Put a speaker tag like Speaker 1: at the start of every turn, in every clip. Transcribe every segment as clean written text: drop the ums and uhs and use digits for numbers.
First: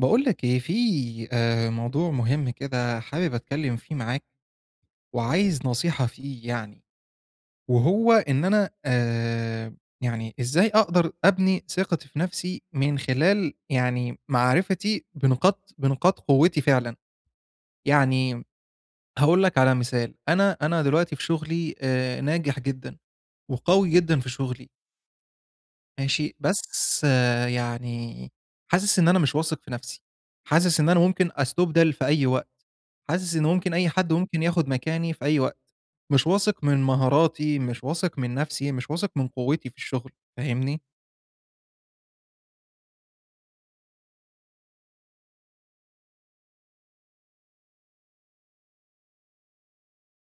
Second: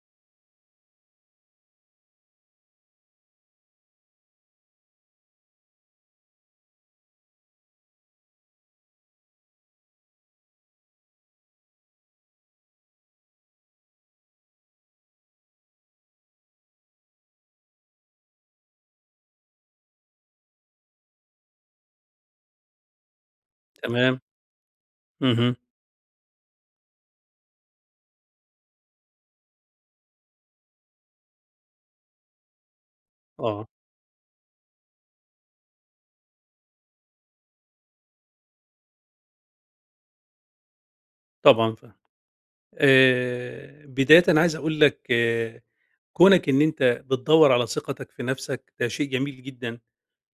Speaker 1: باقول لك إيه، في موضوع مهم كده حابب أتكلّم فيه معاك وعايز نصيحة فيه يعني، وهو إن أنا يعني إزاي أقدر أبني ثقتي في نَفْسي من خلال يعني معرفتي بنقاط قوتي فعلًا، يعني هاقول لك على مثال. أنا دلوقتي في شغلي ناجح جدًا وقوي جدًا
Speaker 2: تمام،
Speaker 1: في شغلي.
Speaker 2: اهم،
Speaker 1: ماشي، بس آه، يعني حاسس إن أنا مش واثق في نَفْسي، حاسس إن أنا ممكن أستُبدل في أي وقت، حاسس إن
Speaker 2: آه،
Speaker 1: ممكن أي حد ممكن ياخُد مكاني في أي وقت، مش واثق من مهاراتي، مش واثق من نَفْسي، مش واثق من قوتي في الشغل. فاهمني؟
Speaker 2: طبعًا فاهمك. بدايةً انا عايز أقول لك كونك إن أنت بتدوّر على ثقتك في نفسك ده شيء جميل جدًا،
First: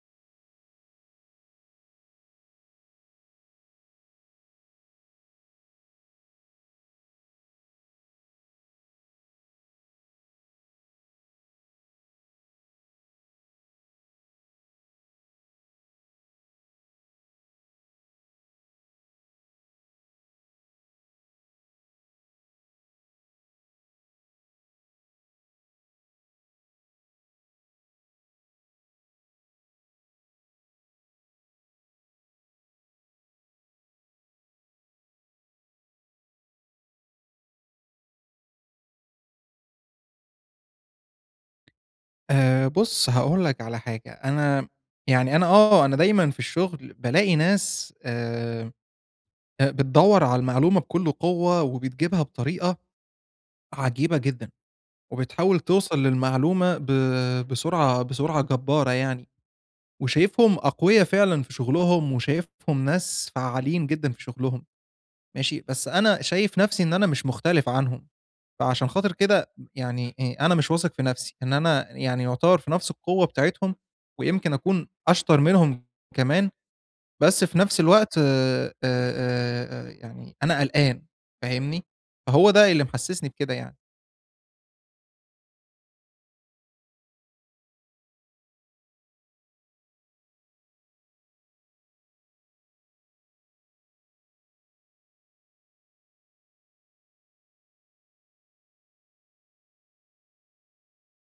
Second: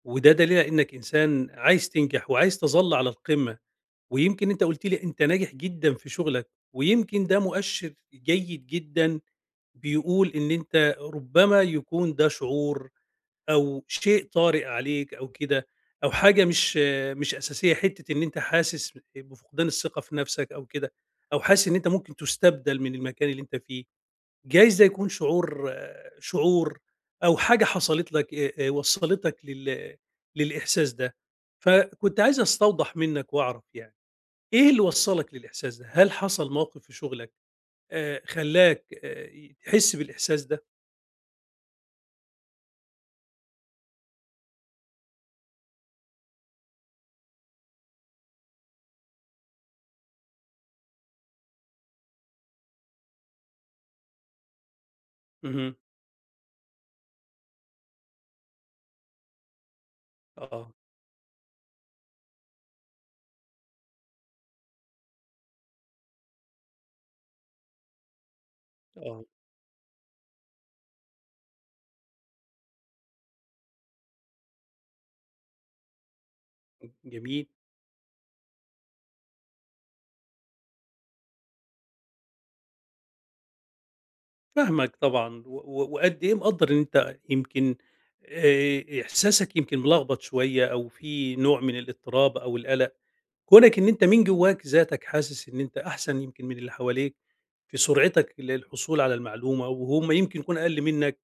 Speaker 2: وده دليل على إنك إنسان عايز تنجح وعايز تظَل على القمة، ويمكن أنت قُلت لي أنت ناجح جدًا في شغلك، ويمكن ده مؤشر جيد جدًا بيقول إن أنت ربما يكون ده شعور أو شيء طارئ عليك أو كده، أو حاجة مش أساسية، حتّة إن أنت حاسس بفقدان الثقة في نَفْسك أو كده، أو حاسس إن أنت ممكن تُستبدل من المكان اللي أنت فيه، جايز ده يكون شعور أو حاجة حصلت لك وصّلتك للإحساس ده. فكنت عايز أستوضح منّك وأعرف يعني، إيه اللي وصّلك للإحساس ده؟ هل حصل موقف في شغلك خلّاك تحس بالإحساس ده؟
Speaker 1: بُص هاقول لك على حاجة. أنا يعني أنا آه، أنا دايمًا في الشغل بالاقي ناس أ بتدوّر على المعلومة بكل قوة وبتجيبها بطريقة عجيبة جدًا. وبتحاول
Speaker 2: اهم،
Speaker 1: توصل للمعلومة بسرعة بسرعة جبارة يعني، وشايفهم
Speaker 2: آه،
Speaker 1: أقويا فعلًا في شغلهم، وشايفهم ناس فعّالين جدًا في شغلهم. ماشي، بس أنا شايف نفسي إن أنا مش مختلف عنهم، فعشان خاطر
Speaker 2: آه،
Speaker 1: كده يعني أنا مش واثق في نفسي، إن أنا يعني يعتبر في نفس القوة بتاعتهم، ويمكن أكون أشطر منهم كمان، بس
Speaker 2: جميل.
Speaker 1: في نفس الوقت يعني أنا قلقان، فاهمني؟ فهو ده اللي محسسني بكده يعني.
Speaker 2: فاهمك طبعًا، و و وقد إيه مقدّر إن أنت يمكن إحساسك يمكن ملخبط شوية أو في نوع من الاضطراب أو القلق، كونك إن أنت من جواك ذاتك حاسس إن أنت أحسن يمكن من اللي حواليك في سرعتك للحصول على المعلومة، وهُم يمكن يكونوا أقل منك،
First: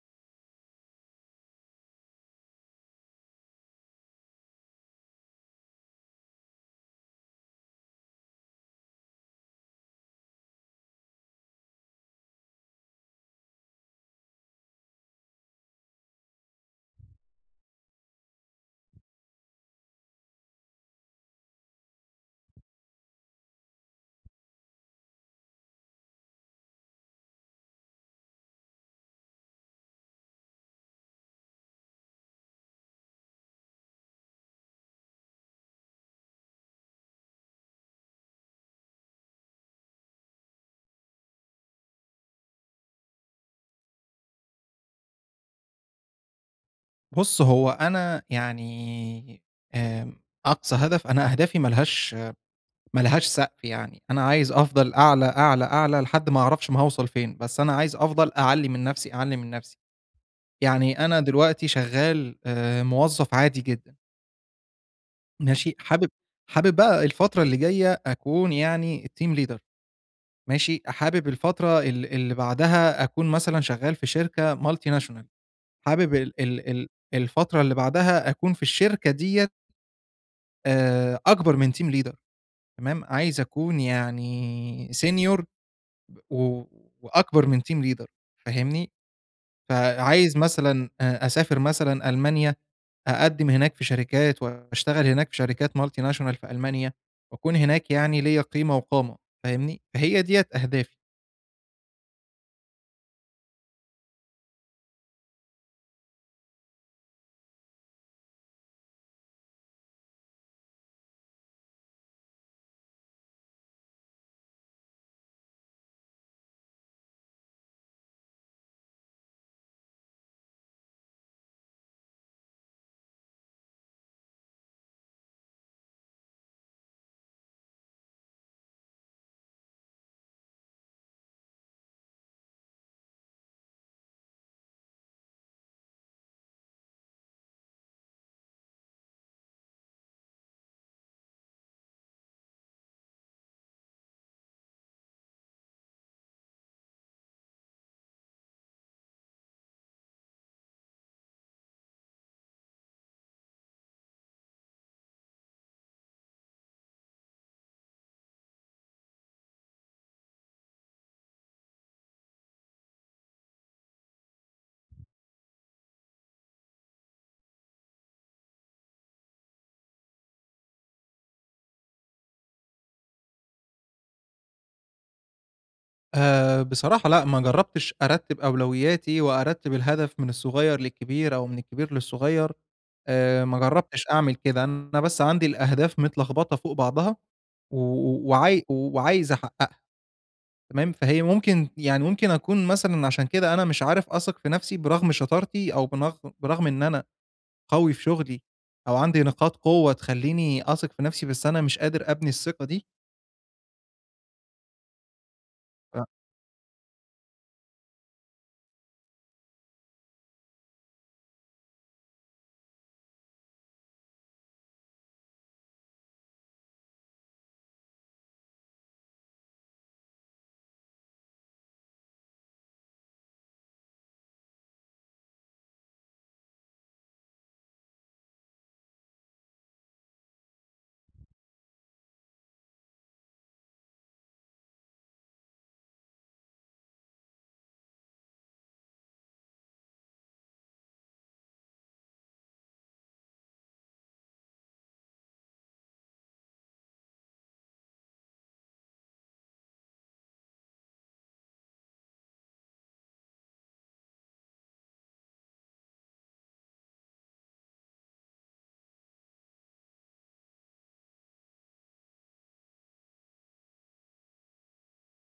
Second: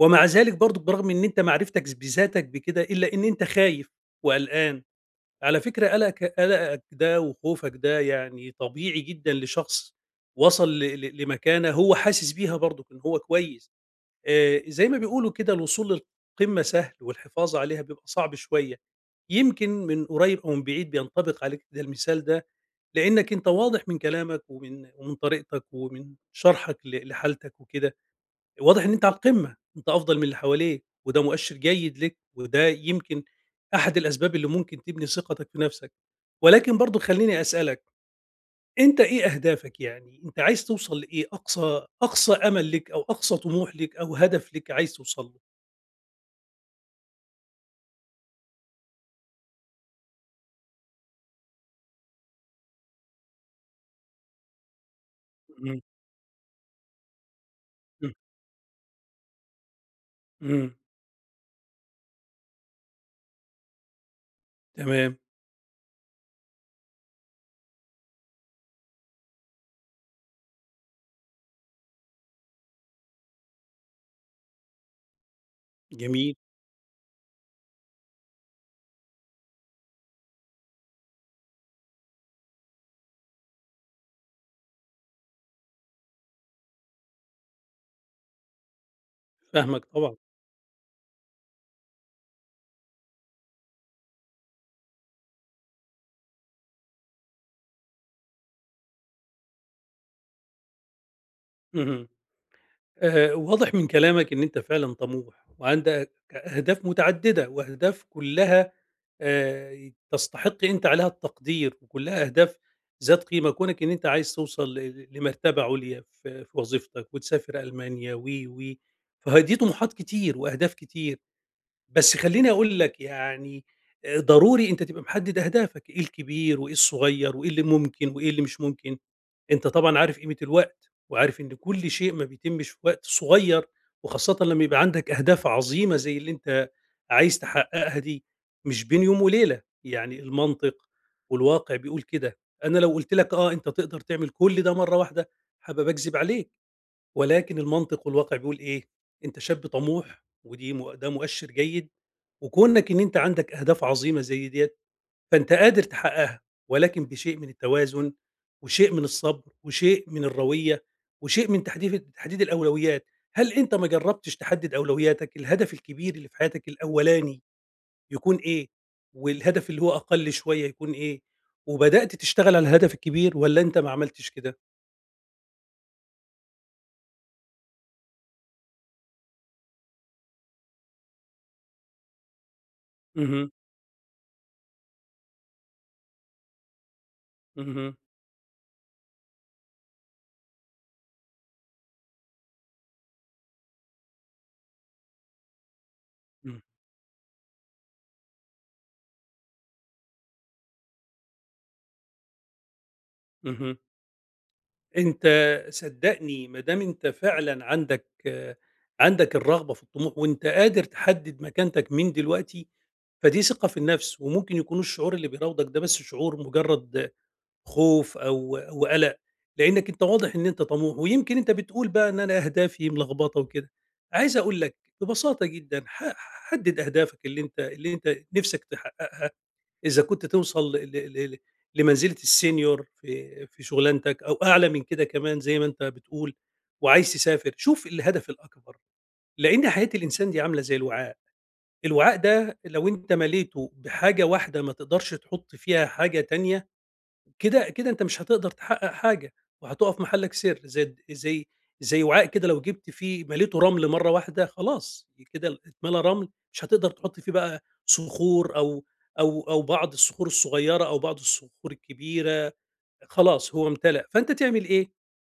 Speaker 2: ومع ذلك برضه برغم إن أنت معرفتك بذاتك بكده إلا إن أنت خايف وقلقان، على فكرة قلقك ده وخوفك ده يعني طبيعي جدًا لشخص وصل ل ل لمكانة هو حاسس بيها برضك إن هو كويس. زي ما بيقولوا كده الوصول للقمة سهل والحفاظ عليها بيبقى صعب شوية، يمكن من قريب أو من بعيد بينطبق عليك ده المثال ده، لإنك أنت واضح من كلامك ومن طريقتك ومن شرحك لحالتك وكده، واضح إن أنت على القمة، أنت أفضل من اللي حواليك، وده مؤشر جيد ليك، وده يمكن أحد الأسباب اللي ممكن تبني ثقتك في نفسك، ولكن برضه خلّيني أسألك، أنت إيه أهدافك يعني؟ أنت عايز توصل لإيه؟ أقصى أمل ليك أو أقصى طموح ليك أو هدف ليك عايز توصل له؟
Speaker 1: بُص، هو أنا يعني أقصى هدف، أنا أهدافي ما لهاش سقف يعني، أنا عايز أفضل أعلى، أعلى،
Speaker 2: إمم،
Speaker 1: أعلى لحد ما أعرفش ما هاوصل فين، بس أنا عايز
Speaker 2: إمم،
Speaker 1: أفضل أعلّي من نفسي، أعلّي من نفسي.
Speaker 2: إمم،
Speaker 1: يعني أنا دلوقتي شغال موظف عادي جدًا.
Speaker 2: تمام،
Speaker 1: ماشي، حابب بقى الفترة اللي جاية أكون يعني team leader. ماشي، حابب الفترة اللي بعدها أكون مثلًا شغال في شركة multinational. حابب
Speaker 2: جميل،
Speaker 1: ال ال ال الفترة اللي بعدها أكون في الشركة ديّة أكبر من team leader. تمام، عايز أكون يعني senior و وأكبر من team leader. فاهمني؟
Speaker 2: فاهمك طبعًا،
Speaker 1: فعايز مثلًا أسافر مثلًا ألمانيا، أقدّم هناك في شركات وأشتغل هناك في شركات multinational في ألمانيا، وأكون هناك يعني ليّا قيمة وقامة. فاهمني؟ فهي ديّة أهدافي.
Speaker 2: اهم، واضح من كلامك إن أنت فعلًا طموح وعندك أهداف متعددة وأهداف كلها تستحق أنت عليها التقدير وكلها أهداف ذات قيمة، كونك إن أنت عايز توصل لمرتبة عليا في وظيفتك وتسافر ألمانيا و، فه دي طموحات كتير وأهداف كتير. بس خلّيني أقول لك يعني ضروري أنت تبقى محدد أهدافك، إيه الكبير وإيه الصغير وإيه اللي ممكن وإيه اللي مش ممكن، أنت طبعًا عارف قيمة الوقت، وعارف إن كل شيء ما بيتمش في وقت صغير، وخاصةً لمّا يبقى عندك أهداف عظيمة زي اللي أنت عايز تحققها دي، مش بين يوم وليلة، يعني المنطق والواقع بيقول كده، أنا لو قُلت لك آه أنت تقدر تعمل كل ده مرّة واحدة، هابقى باكذب عليك، ولكن المنطق والواقع بيقول إيه، أنت شاب طموح ودي مؤ ده مؤشر جيد وكونك إن أنت عندك أهداف عظيمة زي ديّة، فأنت قادر تحققها، ولكن بشيء من التوازن، وشيء من الصبر، وشيء من الروية، وشيء من تحديد الأولويات. هل أنت ما جربتش تحدد أولوياتك؟ الهدف الكبير اللي في حياتك الأولاني يكون إيه؟ والهدف اللي هو أقل شوية يكون إيه؟ وبدأت تشتغل على الهدف الكبير والّا أنت ما عملتش كده؟
Speaker 1: بصراحة لأ، ما جرّبتش أرتّب أولوياتي وأرتّب الهدف من الصغير للكبير أو من الكبير للصغير،
Speaker 2: اهم،
Speaker 1: ما جرّبتش أعمل كده، أنا بس عندي الأهداف متلخبطة فوق بعضها و
Speaker 2: اهم،
Speaker 1: و وعاي وعايز أحققها. تمام، فهي ممكن يعني ممكن أكون مثلًا عشان كده أنا مش عارف أثق في نفسي برغم شطارتي أو
Speaker 2: إمم،
Speaker 1: برغم إن أنا قوي في شغلي، أو عندي نقاط قوة تخلّيني أثق في نفسي، بس أنا مش قادر أبني الثقة دي.
Speaker 2: اهم. أنت
Speaker 1: ف
Speaker 2: صدّقني ما دام أنت فعلًا عندك الرغبة في الطموح وأنت قادر تحدد مكانتك من دلوقتي، فدي ثقة في النفس، وممكن يكون الشعور اللي بيراودك ده بس شعور مجرد خوف أو قلق، لأنك أنت واضح إن أنت طموح، ويمكن أنت بتقول بقى إن أنا أهدافي ملخبطة وكده، عايز أقول لك ببساطة جدًا حدد أهدافك اللي أنت نِفْسك تحققها. إذا كنت توصل ل ل ل لمنزلة الsenior في شغلانتك أو أعلى من كده كمان زي ما أنت بتقول، وعايز تسافر، شوف الهدف الأكبر، لإن حياة الإنسان دي عاملة زي الوعاء، الوعاء ده لو أنت مليته بحاجة واحدة ما تقدرش تحط فيها حاجة تانية كده كده أنت مش هتقدر تحقق حاجة، وهتقف محلك سر زي الد زي زي وعاء كده لو جبت فيه مليته رمل مرة واحدة خلاص كده اتملى رمل، مش هتقدر تحط فيه بقى صخور أو بعض الصخور الصغيرة أو بعض الصخور الكبيرة خلاص هو امتلأ، فأنت تعمل إيه؟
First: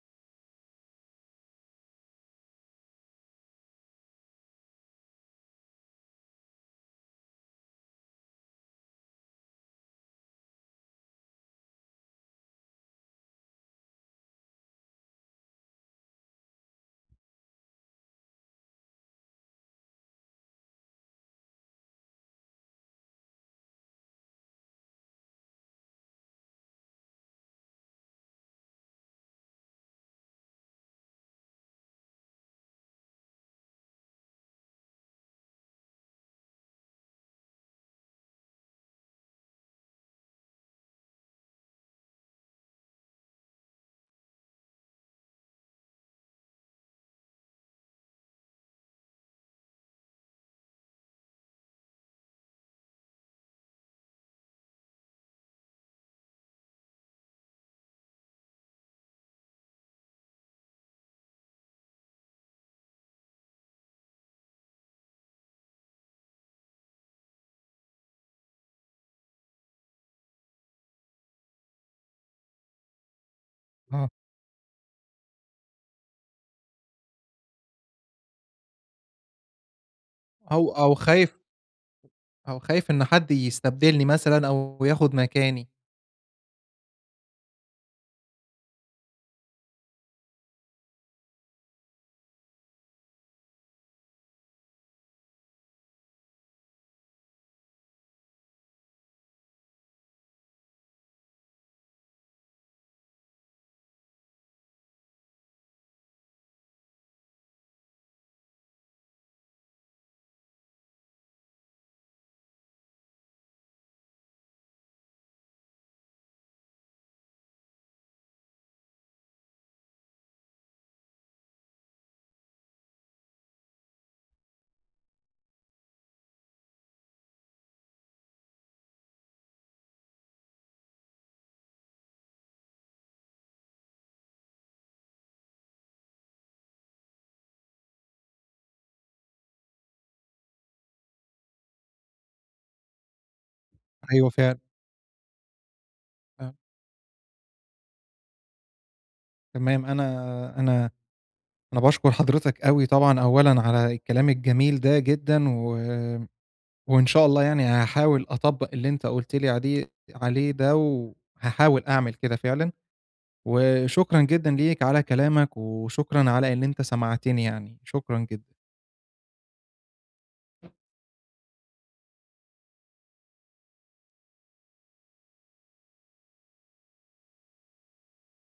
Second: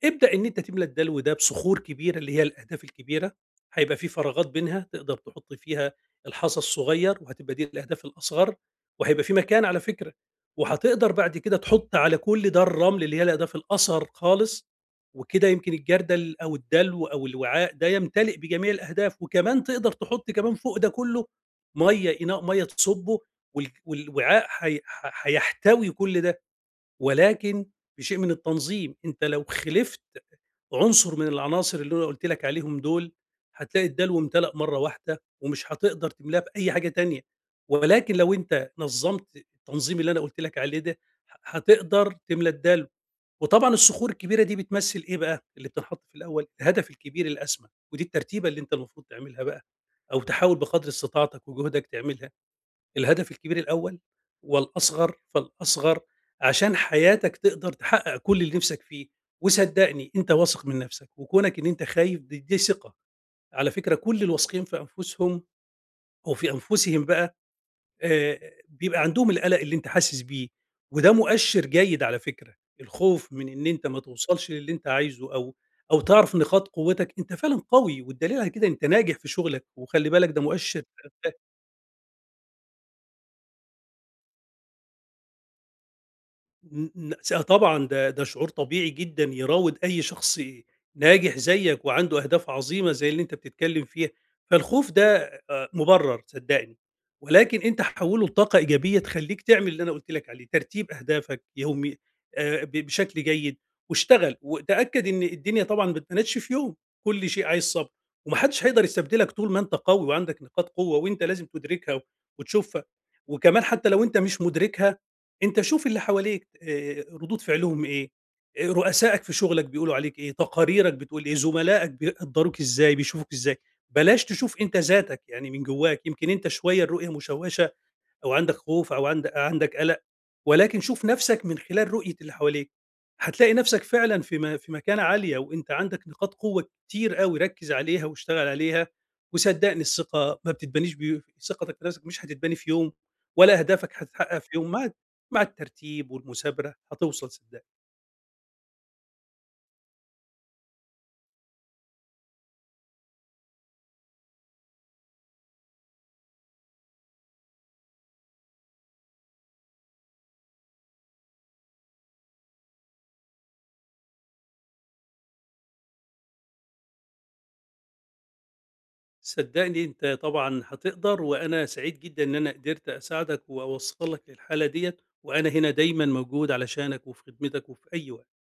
Speaker 2: ابدأ إن أنت تملى الدلو ده بصخور كبيرة اللي هي الأهداف الكبيرة، هيبقى في فراغات بينها تقدر تحط فيها الحصى الصغير، وهتبقى دي الأهداف الأصغر، وهيبقى في مكان على فكرة، وهتقدر بعد كده تحط على كل ده الرمل اللي هي الأهداف الأصغر خالص، وكده يمكن الجردل أو الدلو أو الوعاء ده يمتلئ بجميع الأهداف، وكمان تقدر تحط كمان فوق ده كله مَيّة إناء مَيّة تصُبّه والوعاء هي هيحتوي كل ده. ولكن بشيء من التنظيم، أنت لو خِلِفت عنصر من العناصر اللي أنا قُلت لك عليهم دول، هتلاقي الدلو امتلأ مرّة واحدة ومش هتقدر تملاه بأي حاجة تانية، ولكن لو أنت نظّمت التنظيم اللي أنا قُلت لك عليه ده، هتقدر تملى الدلو، وطبعًا الصخور الكبيرة دي بتمثّل إيه بقى، اللي بتنحط في الأول، الهدف الكبير الأسمى، ودي الترتيبة اللي أنت المفروض تعملها بقى، أو تحاول بقدر استطاعتك وجهدك تعملها. الهدف الكبير الأول والأصغر فالأصغر، عشان حياتك تقدر تحقق كل اللي نِفْسك فيه، وصدّقني أنت واثق من نَفْسك، وكونك إن أنت خايف دي ثقة، على فكرة كل الواثقين في أنفسهم أو في أنفسهم بقى آآ، بيبقى عندهم القلق اللي أنت حاسس بيه، وده مؤشِّر جيد على فكرة، الخوف من إن أنت ما
Speaker 1: آه،
Speaker 2: توصلش للي أنت عايزه أو تعرف نقاط قوتك، أنت فعلًا قوي والدليل على كده أنت ناجح في شغلك، وخلّي بالك ده
Speaker 1: أو
Speaker 2: مؤشِّر
Speaker 1: أو خايف، أو خايف إن حد يستبدلني مثلًا أو ياخد مكاني.
Speaker 2: ن ن س آه، طبعًا ده شعور طبيعي جدًا يراود أي شخص ناجح زيك وعنده أهداف عظيمة زي اللي أنت بتتكلم فيها، فالخوف ده مُبرَّر صدّقني، ولكن أنت حوّله لطاقة إيجابية تخلّيك تعمل اللي أنا قُلت لك عليه، ترتيب أهدافك يومي ب بشكل جيد واشتغل، وتأكد إن الدنيا طبعًا ما اتبنتش في يوم، كل شيء عايز صبر، وما حدش هيقدر يستبدلك طول ما أنت قوي وعندك نقاط قوة وأنت لازم تدركها وتشوفها، وكمان حتى لو أنت مش مُدركها أنت شوف اللي حواليك ردود فعلهم إيه، رؤسائك في شغلك بيقولوا عليك إيه، تقاريرك بتقول إيه، زملائك بيقدّروك إزاي، بيشوفوك إزاي، بلاش تشوف أنت ذاتك يعني من جواك، يمكن أنت شوية الرؤية مشوشة أو عندك خوف أو عندك قلق، ولكن شوف نفسك من خلال رؤية اللي حواليك، هتلاقي نفسك فعلًا في مكانة عالية وأنت عندك نقاط قوة كتير أوي ركز عليها واشتغل عليها، وصدقني الثقة ما بتتبنيش ثقتك في نفسك مش هتتبني في يوم، ولا أهدافك
Speaker 1: أيوه
Speaker 2: هتتحقق في
Speaker 1: فعلًا،
Speaker 2: يوم، مع الترتيب
Speaker 1: فعلًا،
Speaker 2: والمثابرة هتوصل صدقني،
Speaker 1: تمام. أنا أنا باشكر حضرتك أوي طبعًا أولًا على الكلام الجميل ده جدًا، و وإن شاء الله يعني هاحاول أطبّق اللي أنت قُلت لي عليه ده، وهاحاول أعمل كده فعلًا، وشكرًا جدًا ليك على كلامك، وشكرًا على إن أنت سمعتني يعني، شكرًا جدًا.
Speaker 2: صدقني أنت طبعًا هتقدر، وأنا سعيد جدًا إن أنا قدرت أساعدك وأوصل لك للحالة ديّة، وأنا هنا دايمًا موجود علشانك وفي خدمتك وفي أي وقت.